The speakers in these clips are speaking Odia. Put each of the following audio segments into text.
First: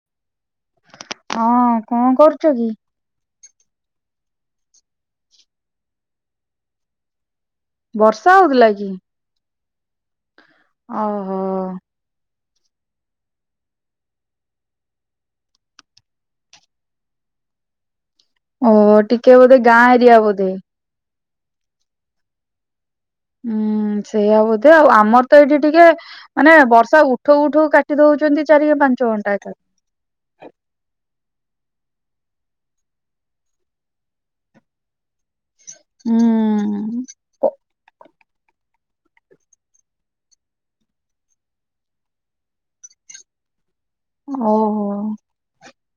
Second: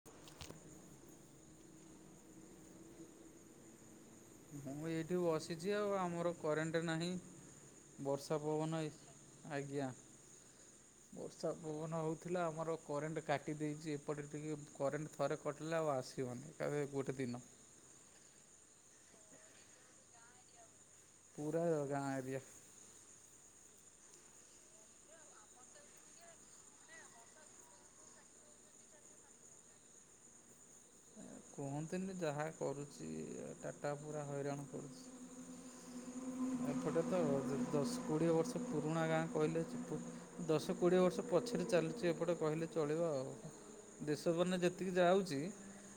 [inaudible] ହଁ କଣ କରୁଚ କି? ମୁଁ ଏଇଠି ବସିଚି ଆଉ ଆମର କରେଣ୍ଟ୍ ନାହିଁ। ବର୍ଷା ହୋଉଥିଲା ପବନ କି? ଏ ଆଜ୍ଞା ମୋର ଓହୋ ତ ପବନ ହୋଉଥିଲା ଆମର କରେଣ୍ଟ କାଟି ଦେଇଛି ଏପଟେ ଟିକେ କରେଣ୍ଟ ଥରେ କାଟିଲେ ଆଉ ଆସିବନି। ଏବେ ଗୋଟେ ଦିନ ଓ ଟିକେ ବୋଧେ ଗାଁ ଏରିଆ ବୋଧେ? ପୁରା ଗାଁ ଏରିଆ। ହୁଁ ସେଇଆ ବୋଧେ ଆଉ ଆମର ତ ଏଇଠି ଟିକେ ମାନେ ବର୍ଷା ଉଠଉ ଉଠଉ କାଟି ଦୋଉଛନ୍ତି ଚାରି ପାଞ୍ଚ ଘଣ୍ଟା ଏଥର। କୁହନ୍ତୁନି ଯାହା କରୁଚି ଟାଟା ପୁରା ହଇରାଣ କରୁଚି। ହୁଁ। ଏପଟେ ତ ଦଶ କୋଡ଼ିଏ ବର୍ଷ ପୁରୁଣା ଗାଁ କହିଲେ ସେତ ଦଶ କୋଡିଏ ବର୍ଷ ପଛରେ ଚାଲିଛି ଏପଟେ କହିଲେ ଚଳିବ ଆଉ। ଦେଶ ବନେ ଯେତିକି ଓହୋ ଯାଉଛି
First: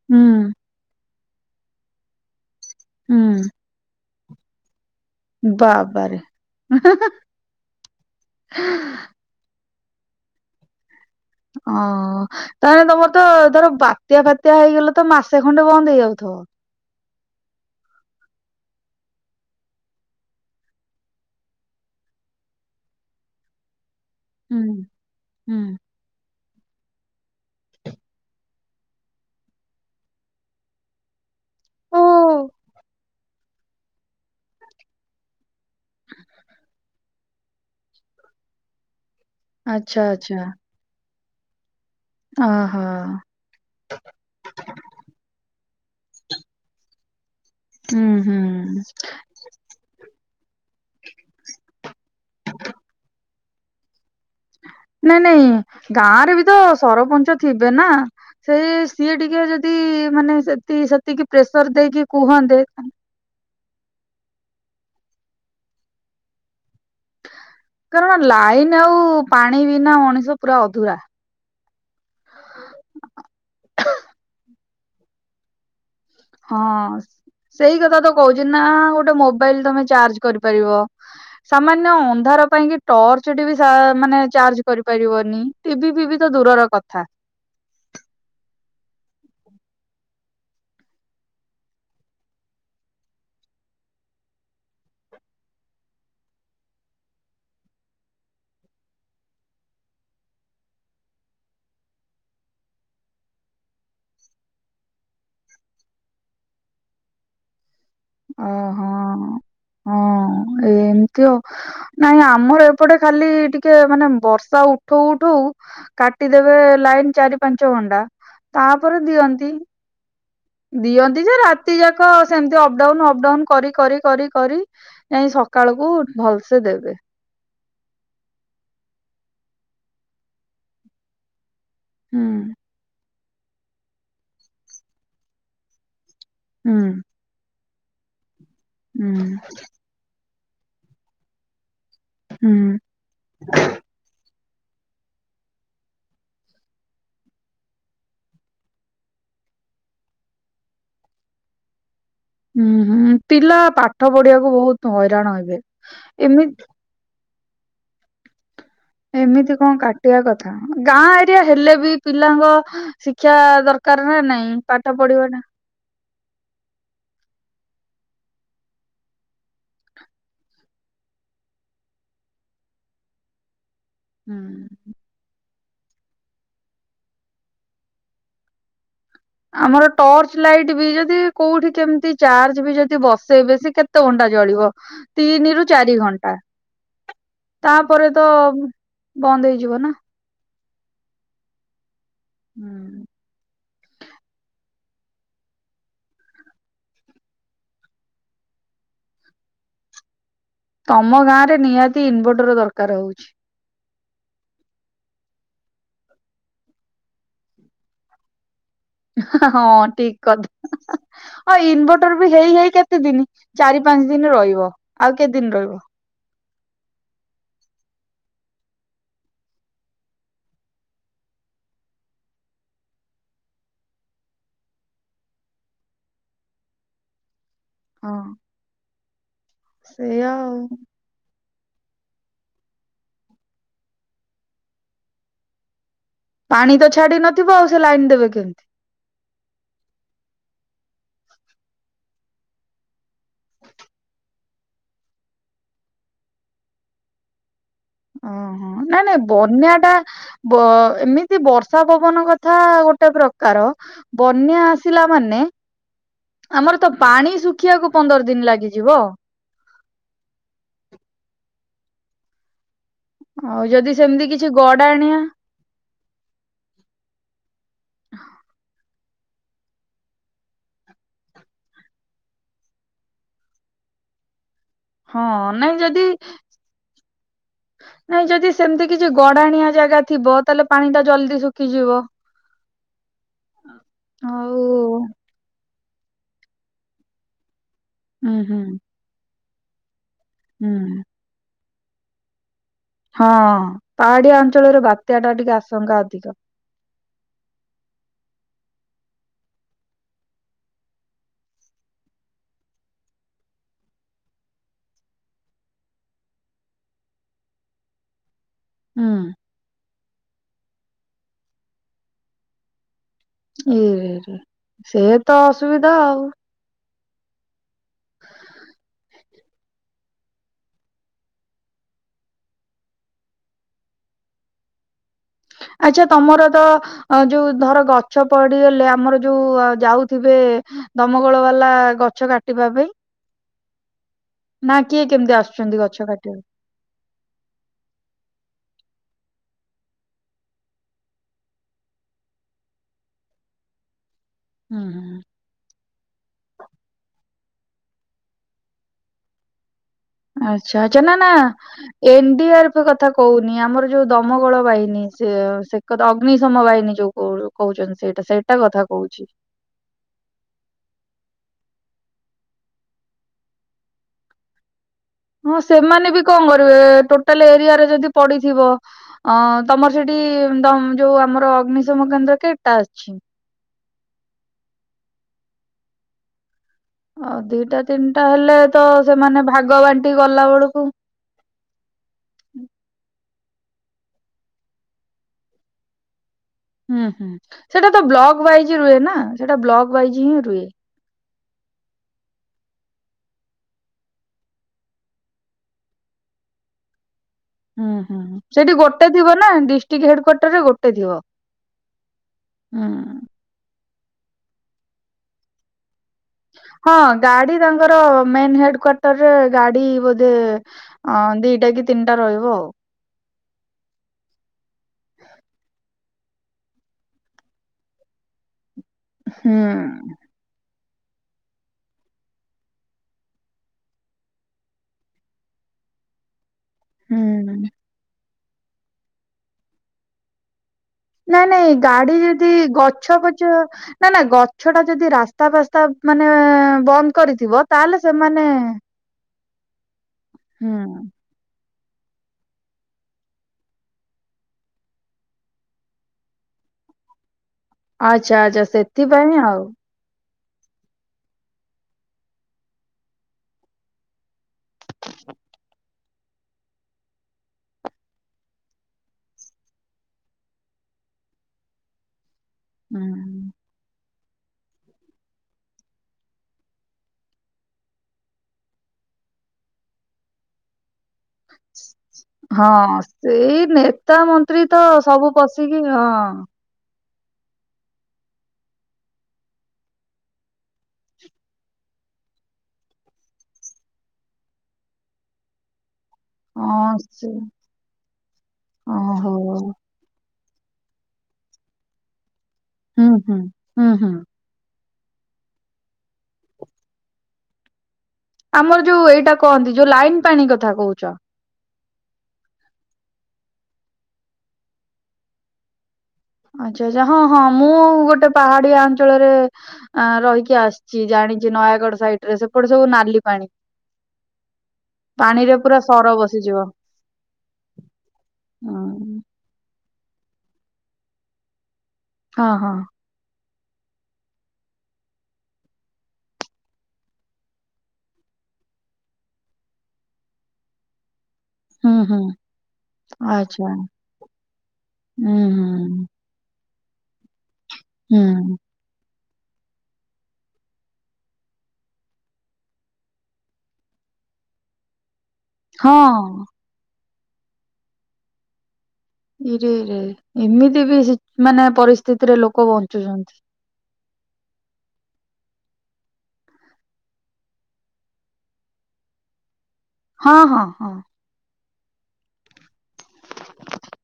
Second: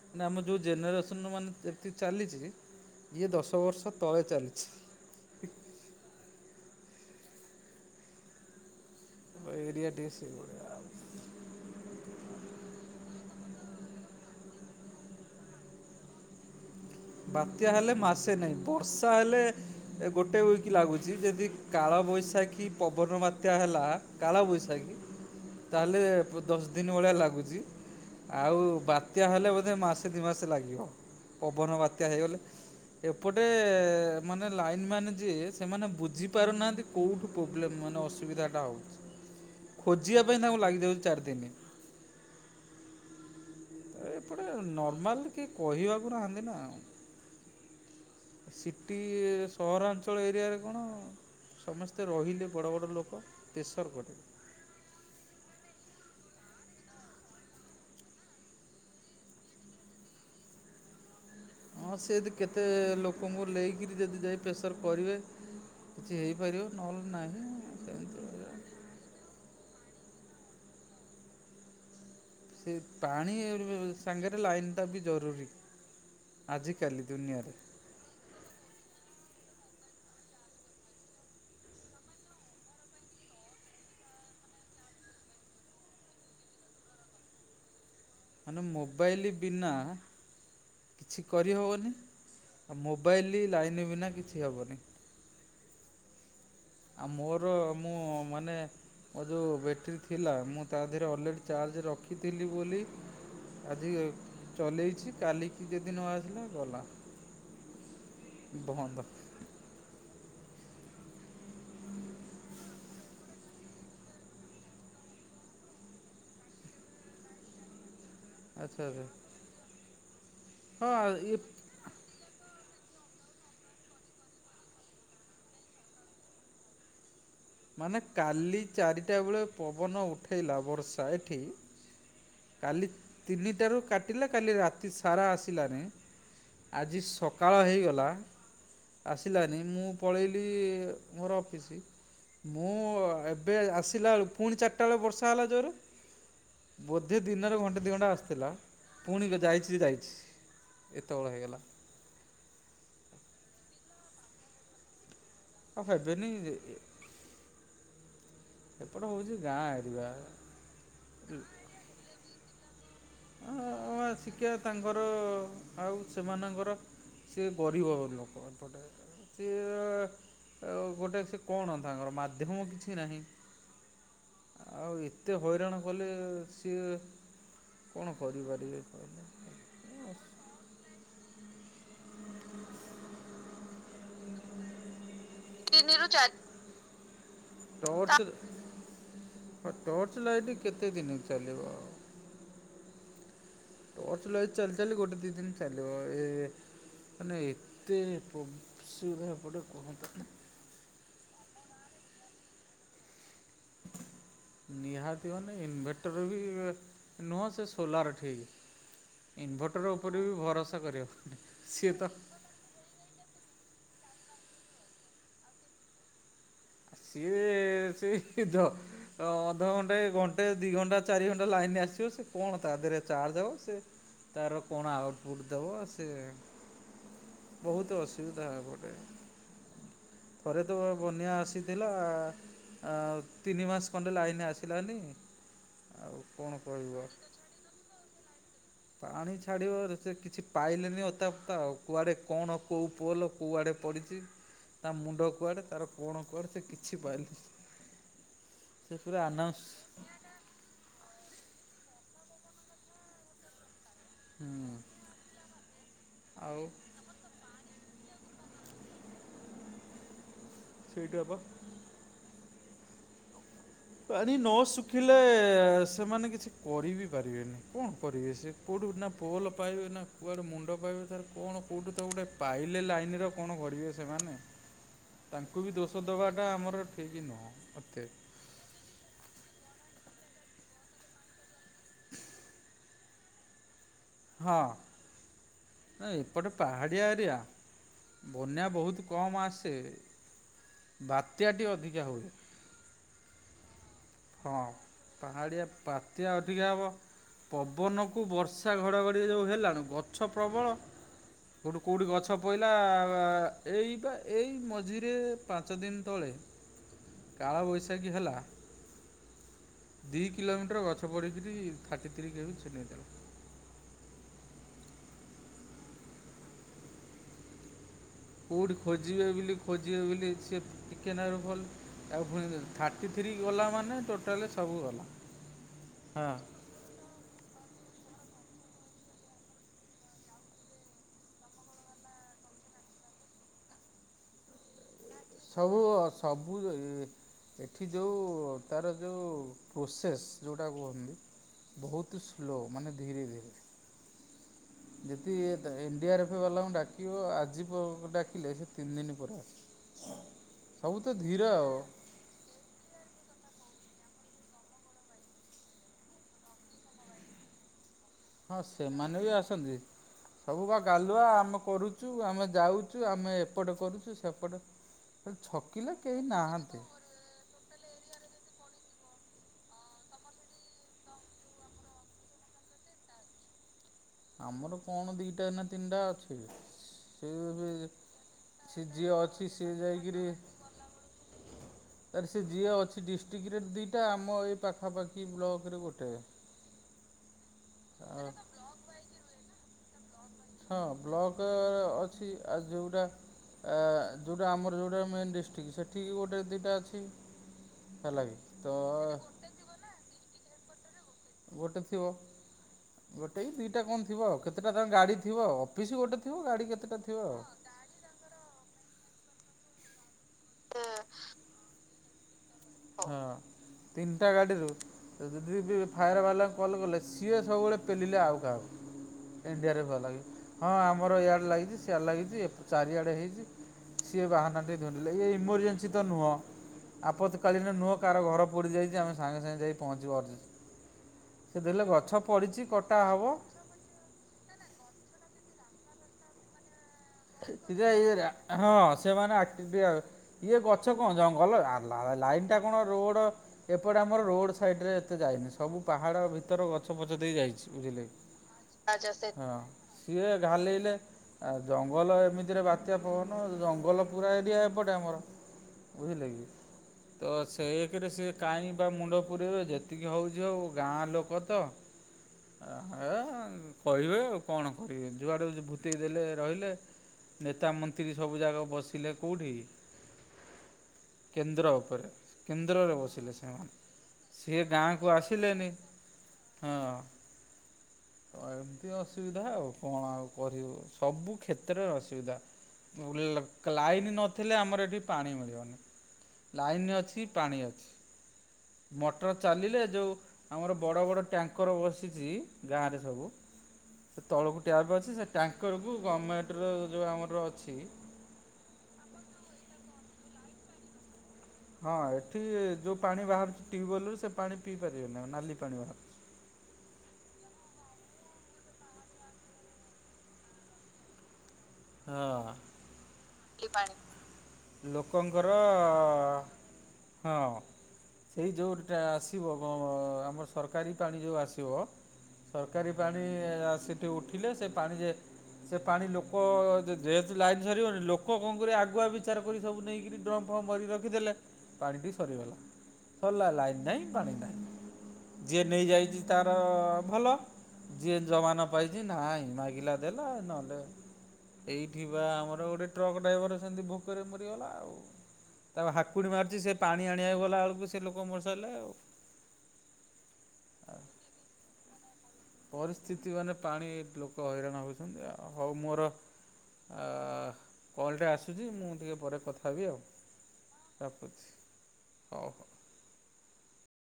ହୁଁ ମାନେ ଆମ ଯେଉଁ ଜେନେରେସନ୍ ମାନେ ଏମିତି ଚାଲିଛି ଇଏ ହୁଁ ଦଶ ବର୍ଷ ତଳେ ଚାଲିଛି। ବାବା ରେ। ଏ ଏରିଆ ସେଇ ଭଳିଆ ଆଉ ଅ। ତାଲେ ତମର ତ ଧର ବାତ୍ୟା ଫାତ୍ୟାଆ ହେଇଗଲା ତ ମାସେ ଖଣ୍ଡେ ବନ୍ଦ ହେଇଯାଉଥିବ? ବାତ୍ୟା ହେଲେ ମାସେ ନାହିଁ ବର୍ଷା ହେଲେ ଏ ଗୋଟେ ଉୟିକ୍ ଲାଗୁଛି ଯଦି କାଳବୈଶାଖୀ ପବନ ମାତ୍ୟା ହେଲା। ହୁଁ କାଳବୈଶାଖୀ ହୁଁ ତାହେଲେ ଦଶ ଦିନ ଭଳିଆ ଲାଗୁଛି। ଆଉ ବାତ୍ୟା ହେଲେ ବୋଧେ ମାସେ ଦି ମାସେ ଲାଗିବ ପବନ ଓ ତ୍ୟା ହେଇଗଲେ ଏପଟେ ମାନେ ଲାଇନ୍‌ ମ୍ୟାନ୍ ଯିଏ ସେମାନେ ବୁଝି ପାରୁନାହାନ୍ତି କେଉଁଠୁ ପ୍ରୋବ୍ଲେମ୍ ମାନେ ଅସୁବିଧାଟା ହୋଉଚି ଆଚ୍ଛା ଖୋଜିବା ପାଇଁ ତାଙ୍କୁ ଲାଗିଯାଉଛି ଚାରିଦିନି। ଅହ। ଏପଟେ ନର୍ମାଲ କିଏ କହିବାକୁ ନାହାନ୍ତି ନା ଆଉ। ହୁଁ। ହୁଁ। ସିଟି ସହରାଞ୍ଚଳ ଏରିଆରେ କଣ ସମସ୍ତେ ରହିଲେ ବଡ଼ ବଡ଼ ଲୋକ ପ୍ରେସର କଟେ। ନାଇଁ ନାଇଁ ଗାଁ ରେ ବି ତ ସରପଞ୍ଚ ଥିବେ ନା? ସେ ସିଏ ଟିକେ ଯଦି ମାନେ ସେ ସେତିକି ପ୍ରେସର ଦେଇକି କୁହନ୍ତେ। କୋ ମୋର ଲେଇକରି ଯଦି ଯାଇ ପ୍ରେସର୍ କରିବେ କିଛି ହେଇପାରିବ ନହେଲେ ନାହିଁ। କାରଣ ସେମିତି ଲାଇନ୍‌ ଆଉ ପାଣି ବିନା ମଣିଷ ପୁରା ଅଧୁରା। ସେ ପାଣି ସାଙ୍ଗରେ ଲାଇନ୍ ଟା ବି ଜରୁରୀ। ହଁ ଆଜିକାଲି ଦୁନିଆରେ ସେଇ କଥା ତ କହୁଛି ନା ଗୋଟେ ମୋବାଇଲ୍ ତମେ ଚାର୍ଜ କରିପାରିବ। ସାମାନ୍ୟ ଅନ୍ଧାର ପାଇଁ କି ଟର୍ଚ୍ଚ ଟି ବି ମାନେ ଚାର୍ଜ କରିପାରିବନି। ଟିଭିି ଫିଭିି ତ ଦୂରର କଥା। ମାନେ ମୋବାଇଲ୍ ବିନା କିଛି କରିହବନି। ତ ମୋବାଇଲ୍ ଲାଇନ୍‌ ବିନା କିଛି ହବନି। ଆଉ ମୋର ମୁଁ ମାନେ ମୋ ଯୋଉ ଟେଟିରୀ ଥିଲା ମୁଁ ତା ଦେହରେ ଅଲରେଡ଼ି ଚାର୍ଜ ରଖିଥିଲି ବୋଲି ଆଜି ଚଲେଇଛି କାଲିକି ଯଦି ନ ଆସିଲା ଗଲା। ଅହ ବନ୍ଦ। ହଁ ଏମ୍ ତି ଆଉ ନାଇଁ ଆମର ଏପଟେ ଖାଲି ଟି ଟିକେ ମାନେ ବର୍ଷା ଉଠଉ ଉଠଉ କାଟିଦେବେ ଲାଇନ ଚାରି ପାଞ୍ଚ ଘଣ୍ଡା ଆଚ୍ଛା ତାପରେ ଆଚ୍ଛା ଦିଅନ୍ତି। ହଁ ଦିଅନ୍ତି ଯେ ଇଏ ରାତି ଯାକ ସେମତି ଅପଡାଉନ ଅପଡାଉନ କରି କରି କରି କରି ନାଇଁ ସକାଳ କୁ ଭଲସେ ଦେବେ। ମାନେ କାଲି ଚାରିଟା ବେଳେ ପବନ ଉଠେଇଲା ବର୍ଷା ଏଠି ହୁଁ କାଲି ତିନିଟାରୁ କାଟିଲା କାଲି ରାତି ସାରା ଆସିଲାନେଇଁ ହୁଁ ଆଜି ସକାଳ ହେଇଗଲା ହୁଁ ଆସିଲାନି ମୁଁ ପଳେଇଲି ମୋର ଅପିସି ହୁଁ ମୁଁ ଏବେ ଆସିଲା ବେଳୁ ପୁଣି ଚାରିଟା ବେଳେ ବର୍ଷା ହେଲା ଜୋରେ। ବୋଧେ ଦିନରେ ଘଣ୍ଟେ ଦିଘଣ୍ଟା ଆସିଥିଲା ପୁଣି [unintelligible] ଯାଇଚି ଯେ ଯାଇଚି। ଏତେ ବଳ ହେଇଗଲା। ହୁଁ ହୁଁ ପିଲା ପାଠ ପଢିବାକୁ ବହୁତ ହଇରାଣ ହେବେ। ଆଉ ହେବେନି ଏମିତି [unintelligible] ଏପଟ ହେଉଛି ଏମିତି କଣ ଗାଁ ଏରିଆ କାଟିବା କଥା ଗାଁ ଏରିଆ ହେଲେ ବି ପିଲାଙ୍କ ଶିକ୍ଷା ଦରକାର ନା ଶିକ୍ଷା ନାଇଁ ପାଠ ତାଙ୍କର ପଢିବା ଟା। ଆଉ ସେମାନଙ୍କର ସିଏ ଗରିବ ଲୋକ ଏପଟେ ସିଏ ଆଉ ଗୋଟେ ସେ କଣ ତାଙ୍କର ମାଧ୍ୟମ କିଛି ନାହିଁ। ହୁଁ ଆଉ ଏତେ ହଇରାଣ କଲେ ସିଏ କଣ କରିପାରିବେ କହିଲେ। ଆମର ଟରର୍ଚ ଲାଇଟ୍ ବି ଯଦି [unintelligible] କୋଉଠି କେମିତି ଚାର୍ଜେ ବି ଯଦି ବସେଇବେ ସେ କେତେ ଘଣ୍ଟା ଜଳିବ ତିନି ଚାରି ଘଣ୍ଟା ତାପରେ ତ ଟର୍ଚ୍ଚ ବନ୍ଦ ହଁ ହେଇଯିବ ନା। ଟର୍ଚ୍ଚ ଲାଇଟ୍ କେତେ ଦିନି ଚାଲିବ। ହୁଁ। ଟଚଲାଇଚ ଚାଲି ଚାଲି ଗୋଟେ ଦି ଦିନି ଚାଲିବ ଏ ମାନେ ଏତେ ପୋବ [unintelligible] ପଡ଼େ କୁହନ୍ତୁନି। ତମ ଗାଁ ରେ ନିହାତି ଇନଭର୍ଟର ଦରକାର ହଉଚି। ନିହାତି ମନେ ଇନଭେଟର ବି ନୁହଁ ସେ ସୋଲାର ଠିକ୍। ହଁ ଇନ୍ଭେଟର ଠିକ ଉପରେ ବି କଥା ଭରସା କରିବନି ହଁ ସିଏ ତ ଇନଭଟର ବି ହେଇ ହେଇ କେ କେତେ ଦିନି ଚାରି ପାଞ୍ଚ ଦିନି ରହିବ ଆଉ କେତେ ଦିନି ରହିବ। ସିଏ ସେଇ ଧ ଅ ଅଧଘଣ୍ଟେ ଘଣ୍ଟେ ଦି ଘଣ୍ଟା ଚାରି ଘଣ୍ଟା ଲାଇନି ଆସିବ ସେ କଣ ତା ଦେହରେ ଚାର୍ଜ ହବ ସେ ତାର କଣ ଆଉଟପୁଟ୍ ଦବ ସେ ବହୁତ ହଁ ଅସୁବିଧା ହପଟେ ସେଇଆ ଆଉ ଥରେ ତ ବନ୍ୟା ଆସି ଥିଲା ତିନି ମାସ ଖଣ୍ଡେ ଲାଇନ ଆସିଲାନି। ଆଉ କଣ ପାଣି ତ କହିବ? ଛାଡି ନଥିବ ଆଉ ସେ ଲାଇନ୍ ଦେବେ କେମିତି। ପାଣି ଛାଡ଼ିବାରୁ ସେ କିଛି ପାଇଲେନି ଅତାପତା ଆଉ କୁଆଡ଼େ କଣ କକଉ ପୋଲ କୁଆଡ଼େ ପଡ଼ିଚି ତା ମୁଣ୍ଡ କୁଆଡ଼େ ତାର କଣ କୁଆଡ଼େ ସେ କିଛି ପାଇଲେ ଓହୋ ନାଇ ନାଇଁ ବନ୍ୟା ଟା ବ ଏମିତି ବର୍ଷା ପବନ କଥା ଗୋଟେ ପ୍ରକାର। ବନ୍ୟା ହୁଁ ଆସିଲା ମାନେ ଆଉ ଆମର ତ ପାଣି ଶୁଖିବାକୁ ପନ୍ଦର ଦିନି ଲାଗିଯିବ। [unintelligible] ଆଉ ଯଦି ସେମିତି ପଣି କିଛି ନ ଶୁଖିଲେ ଗଡାଣିଆ ସେମାନେ କିଛି କରି ବି ପାରିବେନି କଣ କରିବେ ସେ କୋଉଠୁ ନା ପୋଲ ପାଇବେ ନା କୁଆଡୁ ମୁଣ୍ଡ ପାଇବେ ତାର କଣ କୋଉଠୁ ତ ଗୋଟେ ପାଇଲେ ଲାଇନିର କଣ ଘଡ଼ିବେ ସେମାନେ। ହଁ ତାଙ୍କୁ ବି ନାଇଁ ଦୋଷ ଯଦି ଦବାଟା ଆମର ଠିକ ନୁହଁ ଏତେ। ନାଇଁ ଯଦି ସେମିତି କିଛି ଗଡାଣିଆ ଜାଗା ଥିବ ତାହେଲେ ପାଣି ଟା ଜଲଦି ଶୁଖିଯିବ। ହ ହଁ। ହ ନା ଏପଟେ ପାହାଡ଼ିଆ ଏରିଆ ହୁଁ ହୁଁ ବନ୍ୟା ବହୁତ କମ୍ ଆସେ। ହୁଁ। ବାତ୍ୟାଟି ଅଧିକା ହୁଏ। ହଁ ପାହାଡିଆ ଅଞ୍ଚଳର ବାତ୍ୟା ଟା ଟିକେ ଆଶଙ୍କା ଅଧିକ। ଠିକା ହେବ ପବନକୁ ବର୍ଷା ଘଡ଼ଘଡ଼ି ଯେଉଁ ହେଲାଣି ଗଛ ପ୍ରବଳ। ସେଉଠୁ କେଉଁଠି ଗଛ ପଇଲା ଏଇ ବା ଏଇ ମଝିରେ ପାଞ୍ଚ ଦିନ ତଳେ କାଳବୈଶାଖୀ ହେଲା। ହୁଁ। ଦୁଇ କିଲୋମିଟର ଗଛ ପଡ଼ିକିରି ଥାର୍ଟି ଥ୍ରୀ କେ ବି ଛିନେଇଦେଲା। ଏଇ ସେ ତ ଅସୁବିଧା ଆଉ। [unintelligible] କଉଠି ଖୋଜିବେ ବୋଲି ଖୋଜିବେ ବୋଲି ସିଏ ଟିକେ ନାଁ ର ଭଲ ଆଉଣି ଥାର୍ଟି ଥ୍ରୀ ଗଲା ମାନେ ଟୋଟାଲ ସବୁ ଗଲା। ଆଚ୍ଛା ହଁ ତମର ତ ଯୋଉ ଧର ଗଛ ପଡିଗଲେ ଆମର ଯୋଉ ଯାଉଥିବେ ଦମକୋଳ ବାଲା ଗଛ କାଟିବା ପାଇଁ। ନା କିଏ କେମିତି ଆସୁଛନ୍ତି ସବୁ ଗଛ କାଟିବା ସବୁ ଏଠି ଯେଉଁ ତାର ଯେଉଁ ପ୍ରୋସେସ୍ ଯେଉଁଟା କୁହନ୍ତି। ବହୁତ ସ୍ଲୋ ମାନେ ଧୀରେ ଧୀରେ। ହୁଁ ହୁଁ। ଯଦି ଏନ୍ଡିଆର୍ଏଫ୍ ବାଲାଙ୍କୁ ଡାକିବ ଆଜି ଡାକିଲେ ସେ ତିନି ଦିନ ପରେ ଆସିବ। ଆଚ୍ଛା ସବୁ ଆଛା ନା ତ ନା ଧୀର ଆଉ ଏନ୍ ଡିଆର୍ ଏଫ କଥା କହୁନି ଆମର ଯୋଉ ଦମଗୋଳ ବାହିନୀ ସେ ସେ ଅଗ୍ନିଶମ ବାହିନୀ। ଯୋଉ କ କହୁଛନ୍ତି ସେଇଟା ସେଇଟା କଥା କହୁଛି। ଅଛନ୍ତି। ସବୁ କ ଗାଲୁଆ ଆମେ କରୁଛୁ ଆମେ ଯାଉଛୁ ଆମେ ଏପଟେ କରୁଛୁ ସେପଟେ ହଁ ଛକିଲେ ସେମାନେ କେହି ବି କଣ କରିବେ ନାହାନ୍ତି ଟୋଟାଲ ଏରିଆରେ ଯଦି ପଡିଥିବ। ଅ ତମର ସେଠି ଯୋଉ ଆମର ଅଗ୍ନିଶମ କେନ୍ଦ୍ର କେଟା ଅଛି? ଆମର କଣ ଦିଟା ନା ତିନିଟା ଅଛି। ସେ ଆଉ ଦିଟା ତିନିଟା ହେଲେ ତ ସେ ଯିଏ ସେମାନେ ଅଛି ସିଏ ଭାଗ ବାଣ୍ଟି ଯାଇକିରି ଗଲା ବେଳକୁ ଆରେ ସେ ଯିଅ ଅଛି ଡିଷ୍ଟ୍ରିକ୍ଟରେ ଦିଇଟା ଆମ ଏଇ ପାଖାପାଖି ବ୍ଲକରେ ଗୋଟେ। ହୁଁ ହୁଁ ସେଇଟା ତ ଆ ବ୍ଲକ ୱାଇଜ ରୁହେ ନା ସେଇଟା ବ୍ଲକ ୱାଇଜ ହିଁ ରୁହେ। ହଁ ବ୍ଲକ ଅଛି ଆ ଯୋଉଟା ଏ ଯେଉଁଟା ଆମର ଯେଉଁଟା ମେନ୍ ଡିଷ୍ଟ୍ରିକ୍ଟ ସେଠିକି ଗୋଟେ ଦିଇଟା ଅଛି। ହୁଁ ହୁଁ ହେଲା କି ତ ସେଠି ଗୋଟେ ଥିବ ନା ଡିଷ୍ଟ୍ରିକ୍ଟ ହେଡକ୍ୱାର୍ଟର ରେ ଗୋଟେ ଥିବ। ଗୋଟେ ଥିବ ହୁଁ ଗୋଟେ ଦୁଇଟା କଣ ଥିବ କେତେଟା ଟଙ୍କ ଗାଡ଼ି ଥିବ। ପିସ୍ ଗୋଟେ ଥିବ ଗାଡ଼ି ହଁ କେତୋଥିବ ଆଉ। ଗାଡି ତାଙ୍କର ମେ ହେଡ କାର୍ଟରରେ ଗାଡି ବୋଧେ ହୁଁ। ଅ ଦିଟା କି ତିନିଟା ରହିବ ଆଉ। ହଁ ତିନିଟା ଗାଡିରୁ ଯଦି ଫାୟାରବାଲାଙ୍କୁ କଲ୍ କଲେ ସିଏ ସବୁବେଳେ ପେଲିଲେ ଆଉ କାହାକୁ। ହୁଁ। ଇଣ୍ଡିଆରେ ଭଲ ଲାଗ ହଁ ଆମର ଇଆଡେ ଲାଗିଛି ସଆଡ ଲାଗିଛି ଚାରିଆଡେ ହେଇଛି। ସିଏ ବାହାନା ଟ ଧିଲ ଏ ଇମରଜେନ୍ସି ତ ନୁହଁ ଆପତ ହୁଁ ଆମ କାାର ଘର ପଡ଼ି ଯାଇଛି ଆମେ ସାଙ୍ଗେ ସାଙ୍ଗେ ଯାଇ ପହଞ୍ଚିବୁ ଓର ନାଇଁ ନାଇଁ ଗାଡି ଯଦି ପଡ଼ିଛି କଟା ଗଛ ହେବ ପଛ ନା ନା ଗଛ ଟା ଯଦି ରାସ୍ତା ପାସ୍ତା ମାନେ ବନ୍ଦ କରିଥିବ ତାହେଲେ ସେମାନେ ହଁ ସେମାନେ ଇଏ ଗଛ ହୁଁ। କଣ ଜଙ୍ଗ ଗଲ ଲାଇନ୍ ଟା କଣ ରୋଡ ଏପଟେ ଆମର ରୋଡ ସାଇଡ ରେ ଏତେ ଯାଇନି ସବୁ ପାହାଡ ଭିତରୁ ଗଛ ପଛ ଦେଇ ଯାଇଚି। ବୁଝିଲେ ଆଚ୍ଛା ଆଚ୍ଛା ସେଥିପାଇଁ ଆଉ। ହଁ। ସିଏ ଘାଲେଇଲେ ଆ ଜଙ୍ଗଲ ଏମିତିରେ ବାତ୍ୟା ପବନ ଜଙ୍ଗଲ ପୁରା ଏରିଆ। ପଟେ ଆମର ବୁଝିଲେ କିି? ତ ସେଇଏକେରେ ସେ କାଇଁ ବା ମୁଣ୍ଡ ପୁରେଇବେ ଯେତିକି ହେଉଚି ହଉ ଗାଁ ଲୋକ ତ। ଆହା ହୁଁ। କହିବେ ଆଉ କଣ କରିବେ ଯୁଆଡେ ଭୂତେଇକ ଦେଲେ ରହିଲେ ନେତା ମନ୍ତ୍ରୀ ସବୁ ଯାଗ ବସିଲେ କୋଉଠି। କେନ୍ଦ୍ର ଉପରେ। କେନ୍ଦ୍ରରେ ହଁ ବସିଲେ ସେଇ ସେମାନେ ନେତା ସିଏ ମନ୍ତ୍ରୀ ତ ଗାଁକୁ ସବୁ ଆସିଲେନି। ପଶିକି ହଁ ତ ଏମିତି ଅସୁବିଧା ଆଉ କଣ ଆଉ କରିବୁ? ସବୁ କ୍ଷେତ୍ରରେ ଅସୁବିଧା। ଲାଇନ୍ ନଥିଲେ ଆମର ଏଠି ପାଣି ମିଳିବନି। ଲାଇନ୍ ହଁ ଅଛି, ସେ ପାଣି ଅଛି, ମଟର ଓହୋ। ଚାଲିଲେ ଯୋଉ ଆମର ବଡ଼ ବଡ଼ ଟ୍ୟାଙ୍କର ବସିଚି ଗାଁରେ ହୁଁ ସବୁ ହୁଁ ହୁଁ ହୁଁ। ସେ ତଳକୁ ଟ୍ୟାପ୍ ଅଛି ସେ ଟ୍ୟାଙ୍କରକୁ ଗମେଣ୍ଟର ଯେଉ ଆମର ଅଛି। ଆମର ଯୋଉ ଏଇଟା କହନ୍ତି ଯୋଉ ଲାଇନ ପାଣି କଥା କହୁଚ। ହଁ ଏଠି ଯୋଉ ପାଣି ବାହାରୁଚି ଟ୍ୟୁବୱେଲରୁ ସେ ପାଣି ପିଇ ପାରିବନି ଆଉ ନାଲି ପାଣି ଗୁରା। ଆଚ୍ଛା ଆଚ୍ଛା ହଁ ହଁ ମୁଁ ଗୋଟେ ପାହାଡିଆ ଅଞ୍ଚଳରେ ଆ ରହିକି ଆସିଚି ଜାଣିଚି ନୟାଗଡ ସାଇଡରେ ସେପଟେ ହଁ। ସବୁ ନାଲି ପାଣି। ଲୋକଙ୍କର। ପାଣିରେ ପୁରା ସର ବସିଯିବ ହଁ ସେଇ ଯୋଉଟା ହୁଁ ଆସିବ ଗ ଆମ ସରକାରୀ ପାଣି ଯୋଉଟା ହଁ ହଁ ଆସିବସରକାରୀ ପାଣି ସେଠି ଉଠିଲେ ସେ ପାଣି ଯେ ସେ ପାଣି ଲୋକ ଯେ ଯେହେତୁ ଲାଇନ ସରିବନି ଲୋକ ଲୋକ କଣ କରିବେ ଆଗୁଆ ବିଚାର କରି ସବୁ ନେଇକିରି ଡ୍ରମ୍ଫ ଫ୍ରମ୍ ଭରି ରଖିଦେଲେ। ହୁଁ ପାଣିବି ହୁଁ ସରିଗଲା, ସରିଲା ଆଚ୍ଛା। ଲାଇନ ନାହିଁ ପାଣି ନାହିଁ ହୁଁ ଯିଏ ହୁଁ ନେଇଯାଇଚି ତାର ଭଲ ଯିଏ ହୁଁ ଜମାନ ପାଇଚି। ନାଇଁ ମାଗିଲା ଦେଲା ନହେଲେ ଏଇଠି ବା ଆମର ଗୋଟେ ଟ୍ରକ୍ ଡ୍ରାଇଭର ସେମତି ଭୋକରେ ମରିଗଲା ଆଉ ତା ହଁ ହାକୁଡି ମାରିଚି ସେ ପାଣି ଆଣିବାକୁ ଗଲା ବେଳକୁ ସେ ଲୋକ ମରିଶାଇଲାନି ଆଉ-। ଇରେ ଇରେ ଏମିତି ବି ସେ ମାନେ ପରିସ୍ଥିତିରେ ଲୋକ୍ ପରିସ୍ଥିତି ମାନେ ପାଣି ଲୋକ ହଇରାଣ ହେଉଛନ୍ତି ହଉ ମୋର ଆ କଲଟା ଆସୁଚି ମୁଁ ଟିକିଏ ପରେ କଥା ହେବି ଆଉ। ହଁ ହଁ ହଁ। ରଖୁଛି ହଉ ହଉ।